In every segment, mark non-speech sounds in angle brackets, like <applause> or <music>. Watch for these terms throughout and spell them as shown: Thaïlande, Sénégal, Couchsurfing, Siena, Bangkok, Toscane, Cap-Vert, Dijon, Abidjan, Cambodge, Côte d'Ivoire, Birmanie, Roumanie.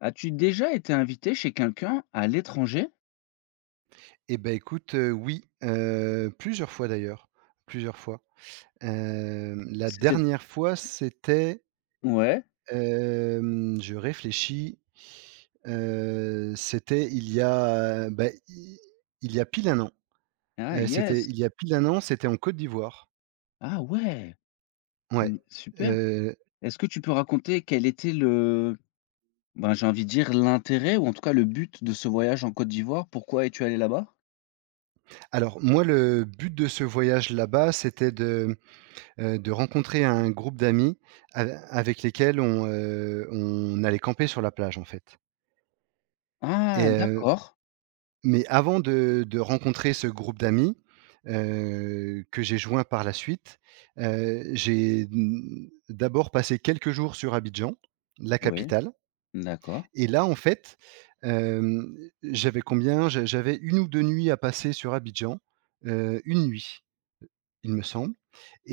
As-tu déjà été invité chez quelqu'un à l'étranger? Et ben écoute, oui, plusieurs fois d'ailleurs, plusieurs fois. La C'était, dernière fois, c'était, ouais, je réfléchis, c'était il y a, bah, i il y a pile un an. ah C'était yes! il y a pile un an, c'était en Côte d'Ivoire. Ah ouais! Ouais, Mmh, super. heu, Est-ce que tu peux raconter quel était le, ben, j'ai envie de dire l'intérêt ou en tout cas le but de ce voyage en Côte d'Ivoire? Pourquoi es-tu allé là-bas? alors moi, le but de ce voyage là-bas, c'était de rencontrer un groupe d'amis avec lesquels on allait camper sur la plage, en fait. et Ah heu d'accord. Mais avant de rencontrer ce groupe d'amis, que j'ai joint par la suite, j'ai d'abord passé quelques jours sur Abidjan, la Ouais, capitale. d'accord. Et là, en fait, hem, j'avais combien? J'avais une ou 2 nuits à passer sur Abidjan, une nuit, il me semble.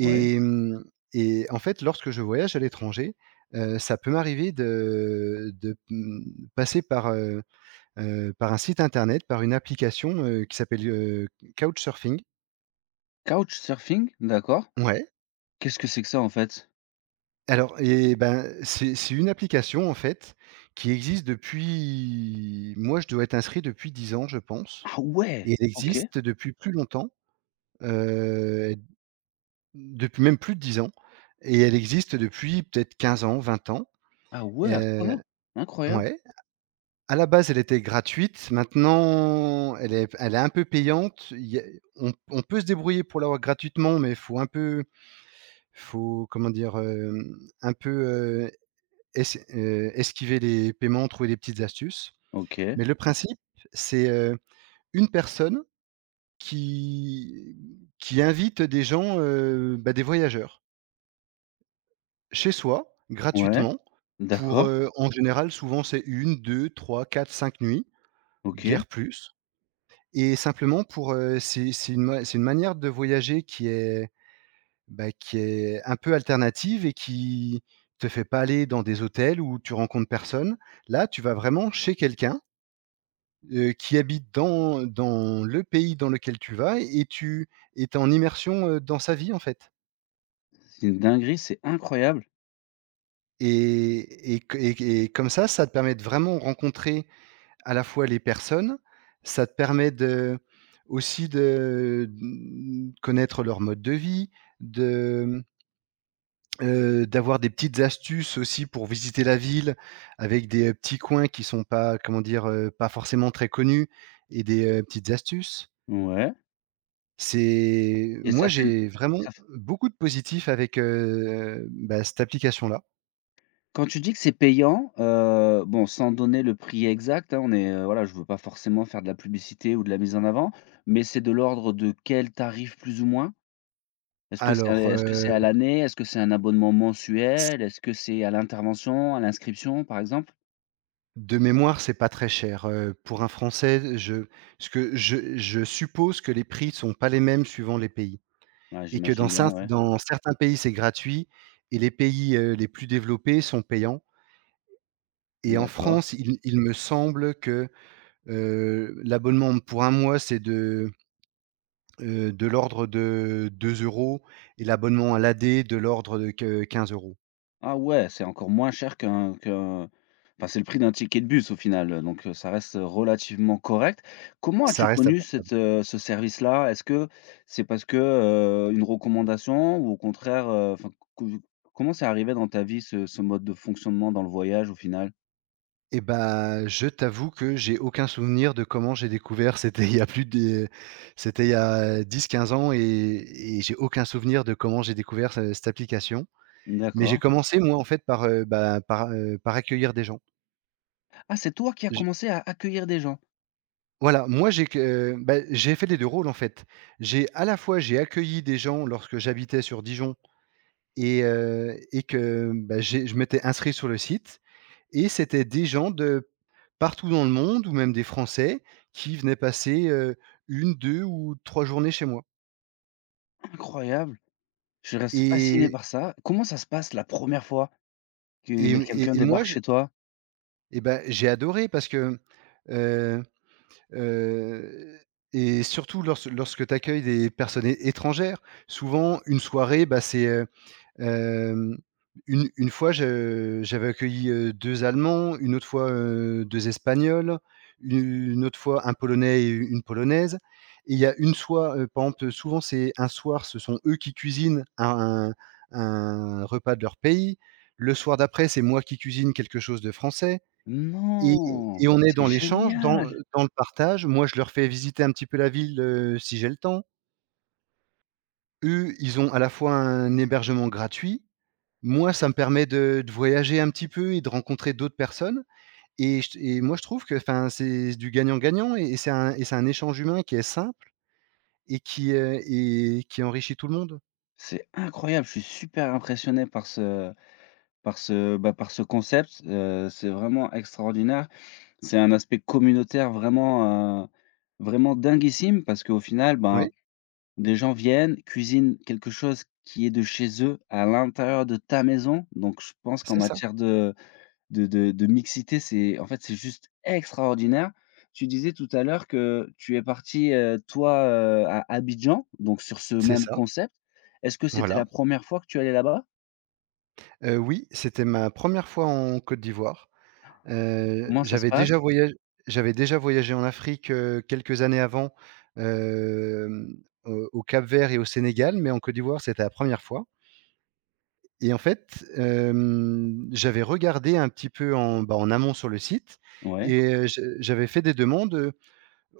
Ouais. mmh et en fait, lorsque je voyage à l'étranger, ça peut m'arriver de passer par un site internet, par une application, qui s'appelle, Couchsurfing. Couchsurfing? D'accord. Ouais, Qu'est-ce que c'est que ça, en fait? alors et ben, c'est une application en fait qui existe depuis, moi je dois être inscrit depuis 10 ans je pense, Ah ouais! et elle OK. existe depuis plus longtemps, heu, depuis même plus de 10 ans, et elle existe depuis peut-être 15 ans, 20 ans. Ah ouais, à ce heu, point-là? Incroyable. ouais. À la base, elle était gratuite, maintenant elle est un peu payante. Il y a, on peut se débrouiller pour l'avoir gratuitement, mais il faut un peu. Faut, comment dire, un peu, heu, es esquiver les paiements, trouver des petites astuces. OK. Mais le principe, c'est, une personne qui qui invite des gens, bah, des voyageurs chez soi, Ouais. gratuitement, pour, D'accord. En général, souvent c'est une, deux, trois, quatre, cinq nuits, OK. guère plus, et simplement pour, c'est une manière de voyager qui est, bah, qui est un peu alternative et qui te fait pas aller dans des hôtels où tu rencontres personne. Là, tu vas vraiment chez quelqu'un, qui habite dans le pays dans lequel tu vas, et tu es en immersion, dans sa vie, en fait. C'est une dinguerie, c'est incroyable. Et et que et et comme ça te permet de vraiment rencontrer à la fois les personnes, ça te permet de aussi de, mmh, connaître leur mode de vie, de, d'avoir des petites astuces aussi pour visiter la ville, avec des, petits coins qui sont pas, comment dire, pas forcément très connus, et des, petites astuces. Ouais. C'est, Et ça moi, fait, j'ai vraiment ça f beaucoup de positifs avec, bah, cette application-là. quand tu dis que c'est payant, bon, sans donner le prix exact, hein, on est, voilà, je veux pas forcément faire de la publicité ou de la mise en avant, mais c'est de l'ordre de quel tarif plus ou moins? Est-ce que c'est, Alors, est-ce que c'est à l'année? Est-ce que c'est un abonnement c mensuel? Est-ce que c'est à l'intervention, à l'inscription, par exemple? de mémoire, c'est pas très cher, pour un Français, je suppose que les prix sont pas les mêmes suivant les pays, Ouais, et que j'imagine bien, ouais. dans certains pays, c'est gratuit, et les pays, les plus développés sont payants. Et en D'accord. France, il me semble que, l'abonnement pour un mois, c'est de l'ordre de 2 €, et l'abonnement à l'AD de l'ordre de que 15 €. Ah ouais, c'est encore moins cher qu'un, enfin, c'est le prix d'un ticket de bus au final, donc ça reste, relativement correct. Comment as-tu Ça reste connu abor cette, ce service-là? Est-ce que c'est parce que, une recommandation ou au contraire, enfin, co comment c'est arrivé dans ta vie ce ce mode de fonctionnement dans le voyage au final? et bah, je t'avoue que j'ai aucun souvenir de comment j'ai découvert. C'était il y a 10, 15 ans, et j'ai aucun souvenir de comment j'ai découvert ce cette application. Mais j'ai D'accord. commencé moi, en fait, par accueillir des gens. Ah, c'est toi qui as commencé à accueillir des gens? Voilà, moi j'ai que bah, j'ai fait les 2 rôles en fait. J'ai, à la fois, j'ai accueilli des gens lorsque j'habitais sur Dijon, et que, bah, j'ai je m'étais inscrit sur le site, et c'était des gens de partout dans le monde ou même des Français qui venaient passer, 1-2 ou 3 journées chez moi. Incroyable! Je reste fasciné Et par ça. Comment ça se passe la première fois que quelqu'un et moi débarque je chez toi? et Bah, j'ai adoré parce que, heu heu et surtout lorsque tu accueilles des personnes é étrangères, souvent une soirée, bah, c'est, Hem, une fois, je j'avais accueilli, deux Allemands, une autre fois, deux Espagnols, une une autre fois un Polonais et une Polonaise, et il y a une fois, par exemple, souvent c'est un soir, ce sont eux qui cuisinent un repas de leur pays. Le soir d'après, c'est moi qui cuisine quelque chose de français, et Non! et on est C'est dans l'échange, génial! Dans le partage. Moi, je leur fais visiter un petit peu la ville, si j'ai le temps. Eux, ils ont à la fois un hébergement gratuit, moi, ça me permet de voyager un petit peu et de rencontrer d'autres personnes. et je et moi je trouve que, enfin, c'est du gagnant-gagnant, et c'est un échange humain qui est simple et et qui enrichit tout le monde. C'est incroyable, je suis super impressionné par ce, par ce concept, c'est vraiment extraordinaire. C'est un aspect communautaire vraiment, vraiment dinguissime parce qu'au final, ben, Oui, des gens viennent, cuisinent quelque chose qui est de chez eux, à l'intérieur de ta maison, donc je pense qu'en c'est ça, matière de mixité, c'est en fait, c'est juste extraordinaire. Tu disais tout à l'heure que tu es parti, toi, à Abidjan, donc sur ce c'est même ça, concept. Est-ce que c'était la voilà. première fois que tu allais là-bas? Oui, c'était ma première fois en Côte d'Ivoire. Heu, Comment ça se j'avais passe? déjà voyag J'avais déjà voyagé en Afrique, quelques années avant, hem, au Cap-Vert et au Sénégal, mais en Côte d'Ivoire, c'était la première fois. Et en fait, j'avais regardé un petit peu en, bah, en amont sur le site, Ouais je j'avais fait des demandes,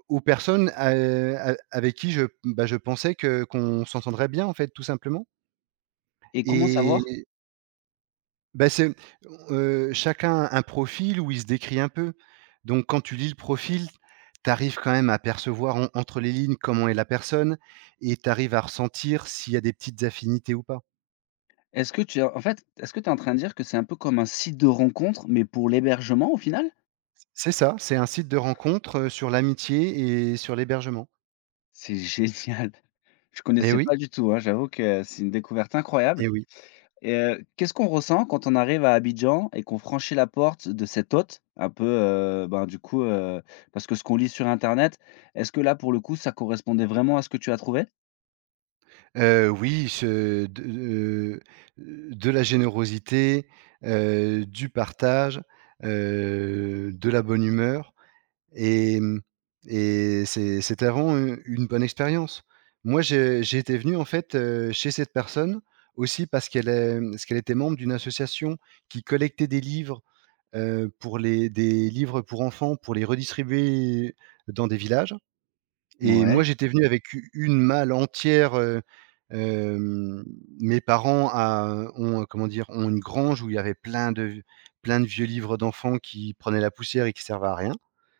aux personnes, a avec qui je, bah, je pensais que qu'on s'entendrait bien en fait, tout simplement, et comment savoir? et bah, c'est, chacun un profil où il se décrit un peu. Donc quand tu lis le profil, tu arrives quand même à percevoir en entre les lignes comment est la personne, et tu arrives à ressentir s'il y a des petites affinités ou pas. Est-ce que tu as, en fait, est-ce que tu es en train de dire que c'est un peu comme un site de rencontre, mais pour l'hébergement au final? C'est ça, c'est un site de rencontre, sur l'amitié et sur l'hébergement. C'est génial. <laughs> Je Eh connaissais oui. pas du tout, hein. J'avoue que c'est une découverte incroyable. Eh oui. Et qu'est-ce qu'on ressent quand on arrive à Abidjan et qu'on franchit la porte de cette hôte un peu, ben, du coup, parce que ce qu'on lit sur internet, est-ce que là, pour le coup, ça correspondait vraiment à ce que tu as trouvé? Oui, ce de, de la générosité, du partage, de la bonne humeur, et mmh et c'était vraiment u une bonne expérience. Moi, j'étais venu, en fait, chez cette personne, aussi parce qu'elle est parce qu'elle était membre d'une association qui collectait des livres, pour les des livres pour enfants, pour les redistribuer dans des villages, et moi, Ouais, j'étais venu avec u une malle entière. Hem, Mes parents a ont, comment dire, ont une grange où il y avait plein de, vieux livres d'enfants qui prenaient la poussière et qui servaient à rien.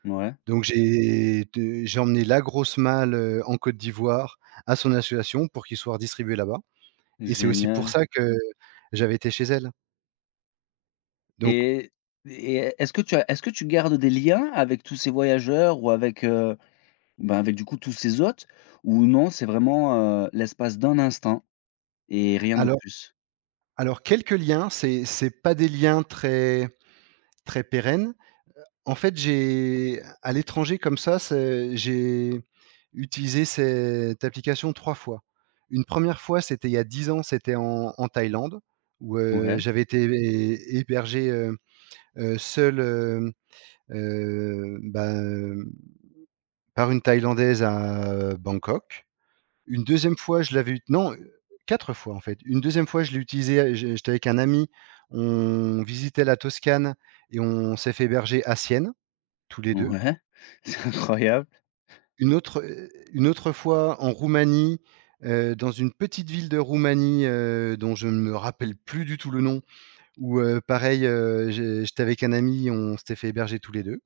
ouais, Donc j'ai emmené la grosse malle, en Côte d'Ivoire, à son association pour qu'ils soient redistribués là-bas, et c'est aussi pour génial. ça que j'avais été chez elle. Donc Et et est-ce que tu as, est-ce que tu gardes des liens avec tous ces voyageurs ou avec, ben, avec du coup tous ces hôtes ou non, c'est vraiment, l'espace d'un instant et rien de alors plus? Alors quelques liens, c'est pas des liens très très pérennes. En fait, j'ai à l'étranger comme ça, c'est j'ai utilisé cette application 3 fois. Une première fois, c'était il y a 10 ans, c'était en Thaïlande, où, Ouais, j'avais été hé hébergé, seul, bah, par une Thaïlandaise à Bangkok. Une deuxième fois, je l'avais eu. Non, 4 fois en fait. Une deuxième fois, je l'ai utilisé, j'étais avec un ami, on visitait la Toscane et on s'est fait héberger à Sienne, tous les 2. ouais, <laughs> c'est incroyable Une autre fois en Roumanie, dans une petite ville de Roumanie, dont je ne me rappelle plus du tout le nom, où, pareil, j'étais avec un ami, on s'était fait héberger tous les 2.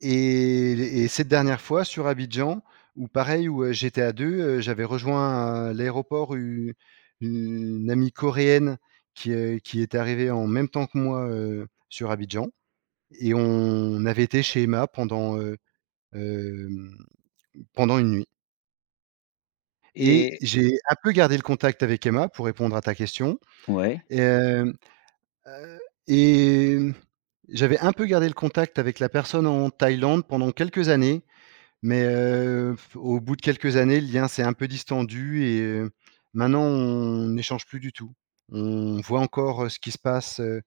Et et cette dernière fois sur Abidjan, où pareil, où, j'étais à 2, j'avais rejoint à l'aéroport u une amie coréenne, qui est arrivée en même temps que moi, sur Abidjan, et on avait été chez Emma pendant, hem, pendant une nuit, et et j'ai un peu gardé le contact avec Emma pour répondre à ta question. ouais. hem, heu et j'avais un peu gardé le contact avec la personne en Thaïlande pendant quelques années. Mais, f au bout de quelques années, le lien s'est un peu distendu, maintenant on n'échange plus du tout. On voit encore, ce qui se passe,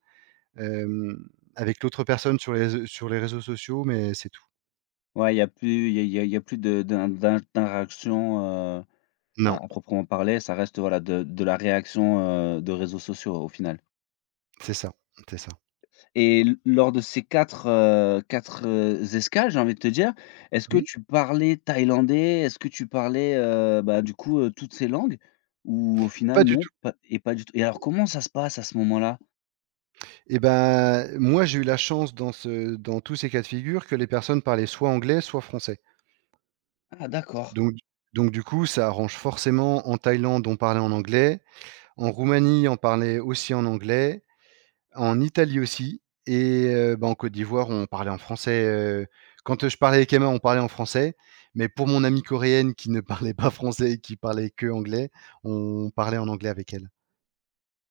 hem, avec l'autre personne sur les réseaux, sur les réseaux sociaux, mais c'est tout. Ouais, il y a plus il y a il y a il y a plus de d'interaction, heu, Non, à proprement parler, ça reste, voilà, de la réaction, de réseaux sociaux, au final. c'est ça, c'est ça. Et l lors de ces 4 4, escales, j'ai envie de te dire, est-ce que Oui, tu parlais thaïlandais? Est-ce que tu parlais, bah, du coup, toutes ces langues? Ou au final, pas du non, tout. pas et pas du tout? Et alors comment ça se passe à ce moment-là? Et ben moi j'ai eu la chance dans tous ces cas de figure que les personnes parlaient soit anglais, soit français. Ah d'accord, Donc donc du coup, ça arrange forcément. En Thaïlande, on parlait en anglais, en Roumanie, on parlait aussi en anglais. En Italie aussi. Et, bah, en Côte d'Ivoire, on parlait en français, quand, je parlais avec Emma, on parlait en français, mais pour mon amie coréenne qui ne <laughs> parlait pas français et qui parlait que anglais, on parlait en anglais avec elle.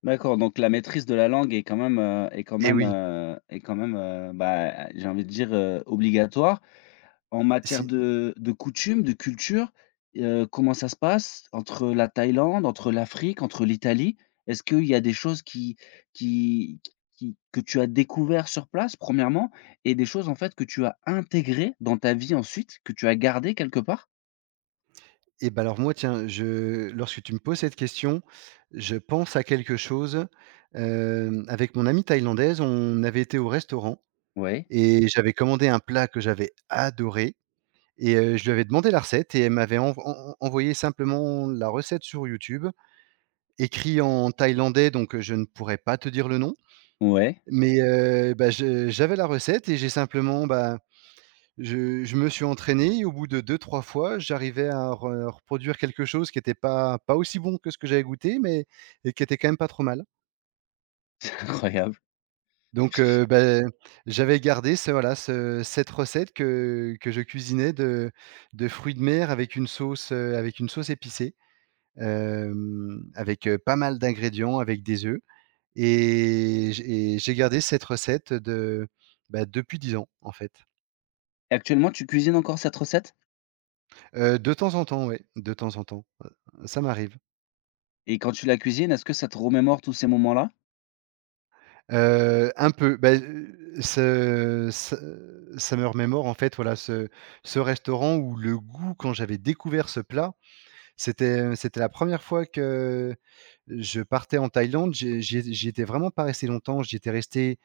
d'accord, donc la maîtrise de la langue est quand même, Et oui, est quand même, bah, j'ai envie de dire, obligatoire. En matière si. De coutumes, de culture, comment ça se passe entre la Thaïlande, entre l'Afrique, entre l'Italie? Est-ce qu'il y a des choses qui qui que tu as découvert sur place premièrement, et des choses en fait que tu as intégrées dans ta vie ensuite, que tu as gardées quelque part? Et ben alors moi tiens, je lorsque tu me poses cette question, je pense à quelque chose. Avec mon amie thaïlandaise, on avait été au restaurant, Ouais, et j'avais commandé un plat que j'avais adoré, je lui avais demandé la recette, et elle m'avait envoyé simplement la recette sur YouTube, écrit en thaïlandais, donc je ne pourrais pas te dire le nom, ouais, mais, bah, je j'avais la recette, et j'ai simplement, bah, je me suis entraîné, et au bout de deux, trois fois, j'arrivais à re reproduire quelque chose qui était pas aussi bon que ce que j'avais goûté, mais et qui était quand même pas trop mal. <laughs> c'est incroyable. Donc, bah, j'avais gardé ce voilà, ce cette recette que je cuisinais de fruits de mer avec une sauce épicée, avec, pas mal d'ingrédients, avec des œufs. Et j'ai gardé cette recette de, bah, depuis 10 ans, en fait. Et actuellement, tu cuisines encore cette recette? De temps en temps, ouais, de temps en temps, ça m'arrive. Et quand tu la cuisines, est-ce que ça te remémore tous ces moments-là, Un peu, bah, ce ce ça me remémore, en fait, voilà, ce restaurant où le goût, quand j'avais découvert ce plat. C'était, c'était la première fois que je partais en Thaïlande. J'ai j'y é J'y étais vraiment pas resté longtemps. J'y étais resté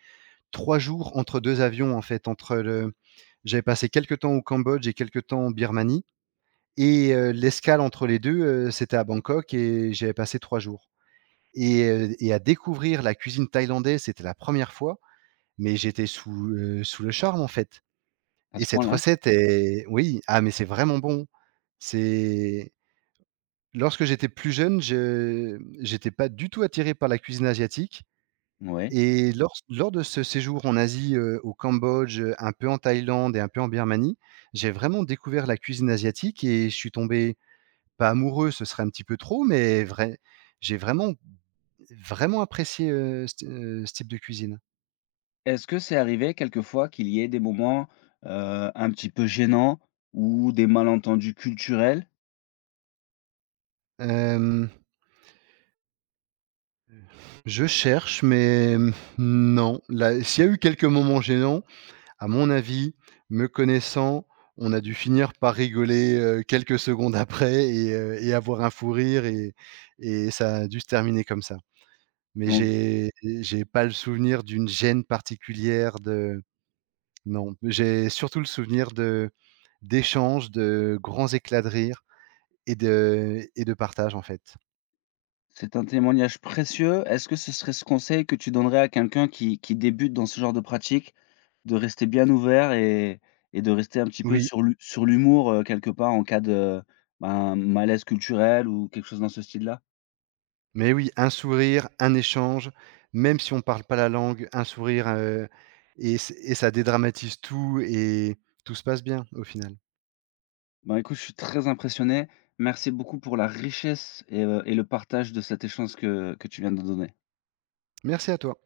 3 jours entre 2 avions, en fait. Entre le J'avais passé quelque temps au Cambodge et quelque temps en Birmanie. L'escale entre les 2, c'était à Bangkok et j'avais passé 3 jours, à découvrir la cuisine thaïlandaise, c'était la première fois, mais j'étais sous le charme, en fait. à Et ce cette point-là? recette est, oui. Ah, mais c'est vraiment bon. C'est, lorsque j'étais plus jeune, je j'étais pas du tout attiré par la cuisine asiatique, Ouais. et lors de ce séjour en Asie, au Cambodge, un peu en Thaïlande et un peu en Birmanie, j'ai vraiment découvert la cuisine asiatique et je suis tombé, pas amoureux, ce serait un petit peu trop, mais vrai j'ai vraiment vraiment apprécié, ce type de cuisine. Est-ce que c'est arrivé quelquefois qu'il y ait des moments, un petit peu gênants ou des malentendus culturels? Hem, je cherche, mais non, là, s'il y a eu quelques moments gênants, à mon avis, me connaissant, on a dû finir par rigoler, quelques secondes après, avoir un fou rire, et ça a dû se terminer comme ça. Mais Donc j'ai pas le souvenir d'une gêne particulière de Non, j'ai surtout le souvenir de d'échanges, de grands éclats de rire, et de partage, en fait. c'est un témoignage précieux. Est-ce que ce serait ce conseil que tu donnerais à quelqu'un qui débute dans ce genre de pratique, de rester bien ouvert et de rester un petit peu Oui, sur l'hu sur l'humour, quelque part en cas de, ben, malaise culturel ou quelque chose dans ce style-là? mais oui, un sourire, un échange, même si on parle pas la langue, un sourire, et ça dédramatise tout et tout se passe bien, au final. Ben, écoute, je suis très impressionné. Merci beaucoup pour la richesse et le partage de cet échange que tu viens de donner. Merci à toi.